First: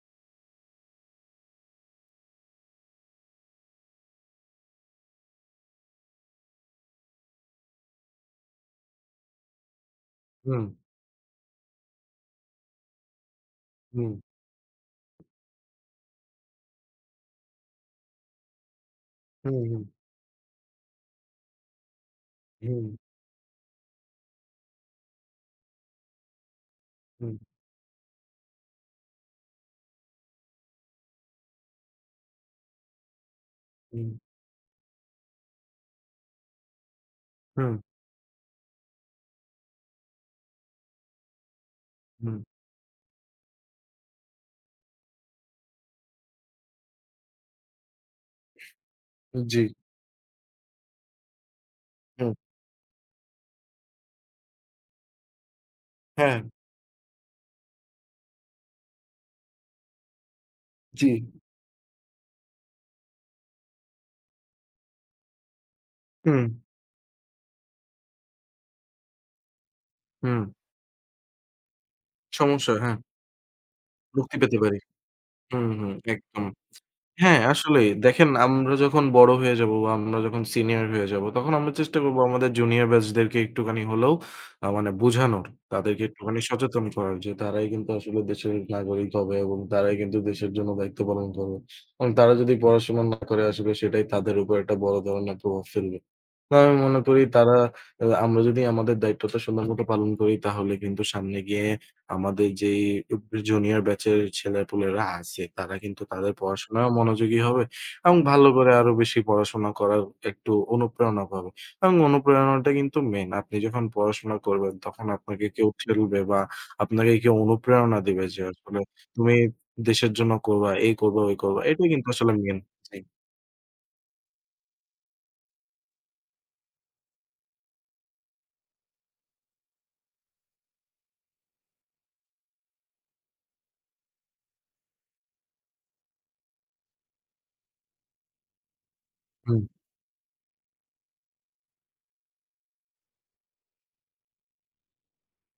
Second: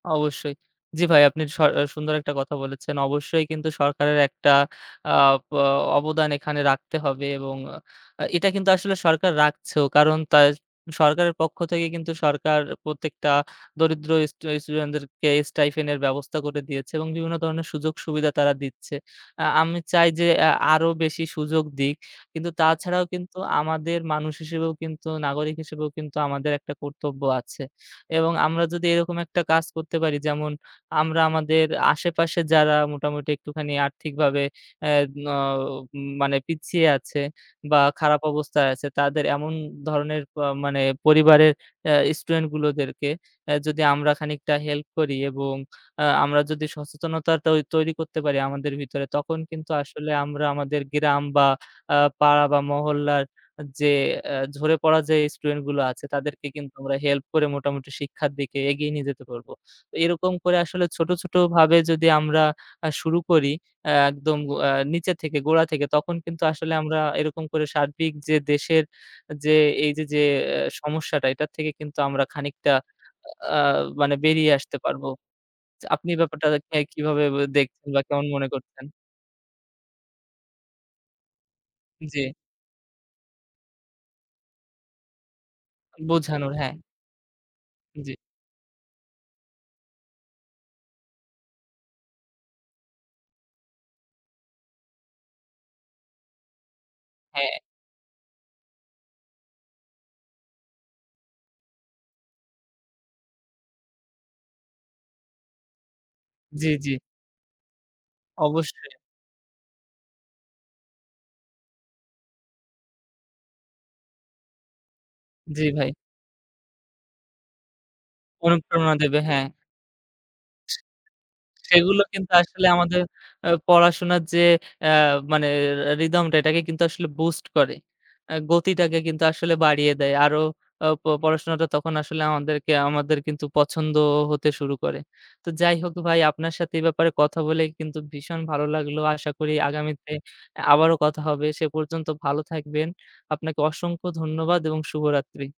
অবশ্যই। জি ভাই, আপনি স সুন্দর একটা কথা বলেছেন। অবশ্যই কিন্তু সরকারের একটা আপ অবদান এখানে রাখতে হবে এবং এটা কিন্তু আসলে সরকার রাখছেও। কারণ তার হুম। সরকারের পক্ষ থেকে কিন্তু সরকার প্রত্যেকটা দরিদ্র হুম। স্টু স্টুডেন্টদেরকে স্টাইপেন্ড -এর ব্যবস্থা করে দিয়েছে এবং বিভিন্ন ধরনের সুযোগ সুবিধা তারা দিচ্ছে। আ হুম, আমি হুম। চাই যে আ আরও বেশি সুযোগ দিক। কিন্তু হুম। তাছাড়াও কিন্তু আমাদের মানুষ হিসেবেও কিন্তু, নাগরিক হিসেবেও কিন্তু আমাদের একটা কর্তব্য হুম। আছে এবং আমরা যদি এরকম একটা কাজ করতে পারি যেমন আমরা আমাদের আশেপাশে যারা মোটামুটি একটুখানি হুম। আর্থিকভাবে এদ নও মানে পিছিয়ে আছে বা হুম। খারাপ অবস্থায় আছে তাদের এমন ধরনের পা মানে পরিবারের আ হুম। স্টুডেন্টগুলোদেরকে যদি আমরা খানিকটা হেল্প করি এবং আ আমরা যদি সচেতনতা তৈরি করতে পারি আমাদের ভিতরে তখন জি। কিন্তু আসলে আমরা আমাদের গ্রাম বা আ হুম। পাড়া বা মহল্লার যে এ ঝরে পড়া যে স্টুডেন্টগুলো আছে হ্যাঁ। তাদেরকে কিন্তু আমরা হেল্প করে মোটামুটি শিক্ষার দিকে এগিয়ে নিয়ে যেতে পারব। এরকম করে আসলে জি। ছোট ছোটভাবে যদি আমরা শুরু করি এ একদম গ অ্যা নিচে থেকে গোড়া থেকে তখন কিন্তু হুম। আসলে আমরা এরকম করে সার্বিক যে দেশের যে এই যে যে, হুম। সমস্যাটা এটার থেকে কিন্তু আমরা সমস্যা খানিকটা হ্যাঁ। আ মানে মুক্তি বেরিয়ে পেতে পারি। আসতে পারব। হুম, হুম আপনি একদম। ব্যাপারটাকে কিভাবে হ্যাঁ আসলেই, দেখছেন বা কেমন দেখেন মনে আমরা করছেন? যখন বড় হয়ে যাব বা আমরা যখন সিনিয়র হয়ে যাব তখন আমরা চেষ্টা করব জি। আমাদের জুনিয়র ব্যাচদেরকে একটুখানি হলেও মানে বোঝানোর, তাদেরকে একটুখানি বোঝানোর হ্যাঁ। সচেতন করার যে তারাই কিন্তু জি। আসলে দেশের নাগরিক হবে এবং তারাই কিন্তু দেশের জন্য দায়িত্ব পালন করবে এবং তারা যদি পড়াশোনা না করে আসলে সেটাই তাদের উপর একটা বড় ধরনের প্রভাব ফেলবে। বা আমি মনে করি তারা, হ্যাঁ। আমরা যদি আমাদের দায়িত্বটা সুন্দরমতো পালন করি তাহলে কিন্তু সামনে গিয়ে আমাদের যে জুনিয়র ব্যাচের ছেলেপুলেরা আছে তারা কিন্তু তাদের জি, পড়াশোনায়ও জি। মনোযোগী হবে এবং ভালো করে অবশ্যই। আরও বেশি পড়াশোনা করার একটু অনুপ্রেরণা পাবে এবং অনুপ্রেরণাটা কিন্তু মেন। আপনি যখন পড়াশোনা করবেন তখন আপনাকে জি, কেউ ভাই। ঠেলবে বা আপনাকে কেউ অনুপ্রেরণা দিবে যে আসলে অনুপ্রেরণা দেবে, তুমি হ্যাঁ। দেশের জন্য করবা, এই করবা, ওই করবা এটাই সেগুলো কিন্তু কিন্তু আসলে মেন আসলে আমাদের থিম। এ পড়াশোনার যে এ মানে রিদমটা এটাকে কিন্তু আসলে বুস্ট করে। এ গতিটাকে কিন্তু আসলে বাড়িয়ে দেয়। আরও প পড়াশোনাটা তখন আসলে আমাদেরকে আমাদের কিন্তু পছন্দ হতে শুরু করে। তো যাই হোক ভাই আপনার সাথে এ ব্যাপারে কথা বলে কিন্তু ভীষণ ভালো লাগলো। আশা করি হুম। আগামীতে এ আবারও কথা হবে। সে পর্যন্ত ভালো থাকবেন। আপনাকে অসংখ্য ধন্যবাদ এবং শুভরাত্রি।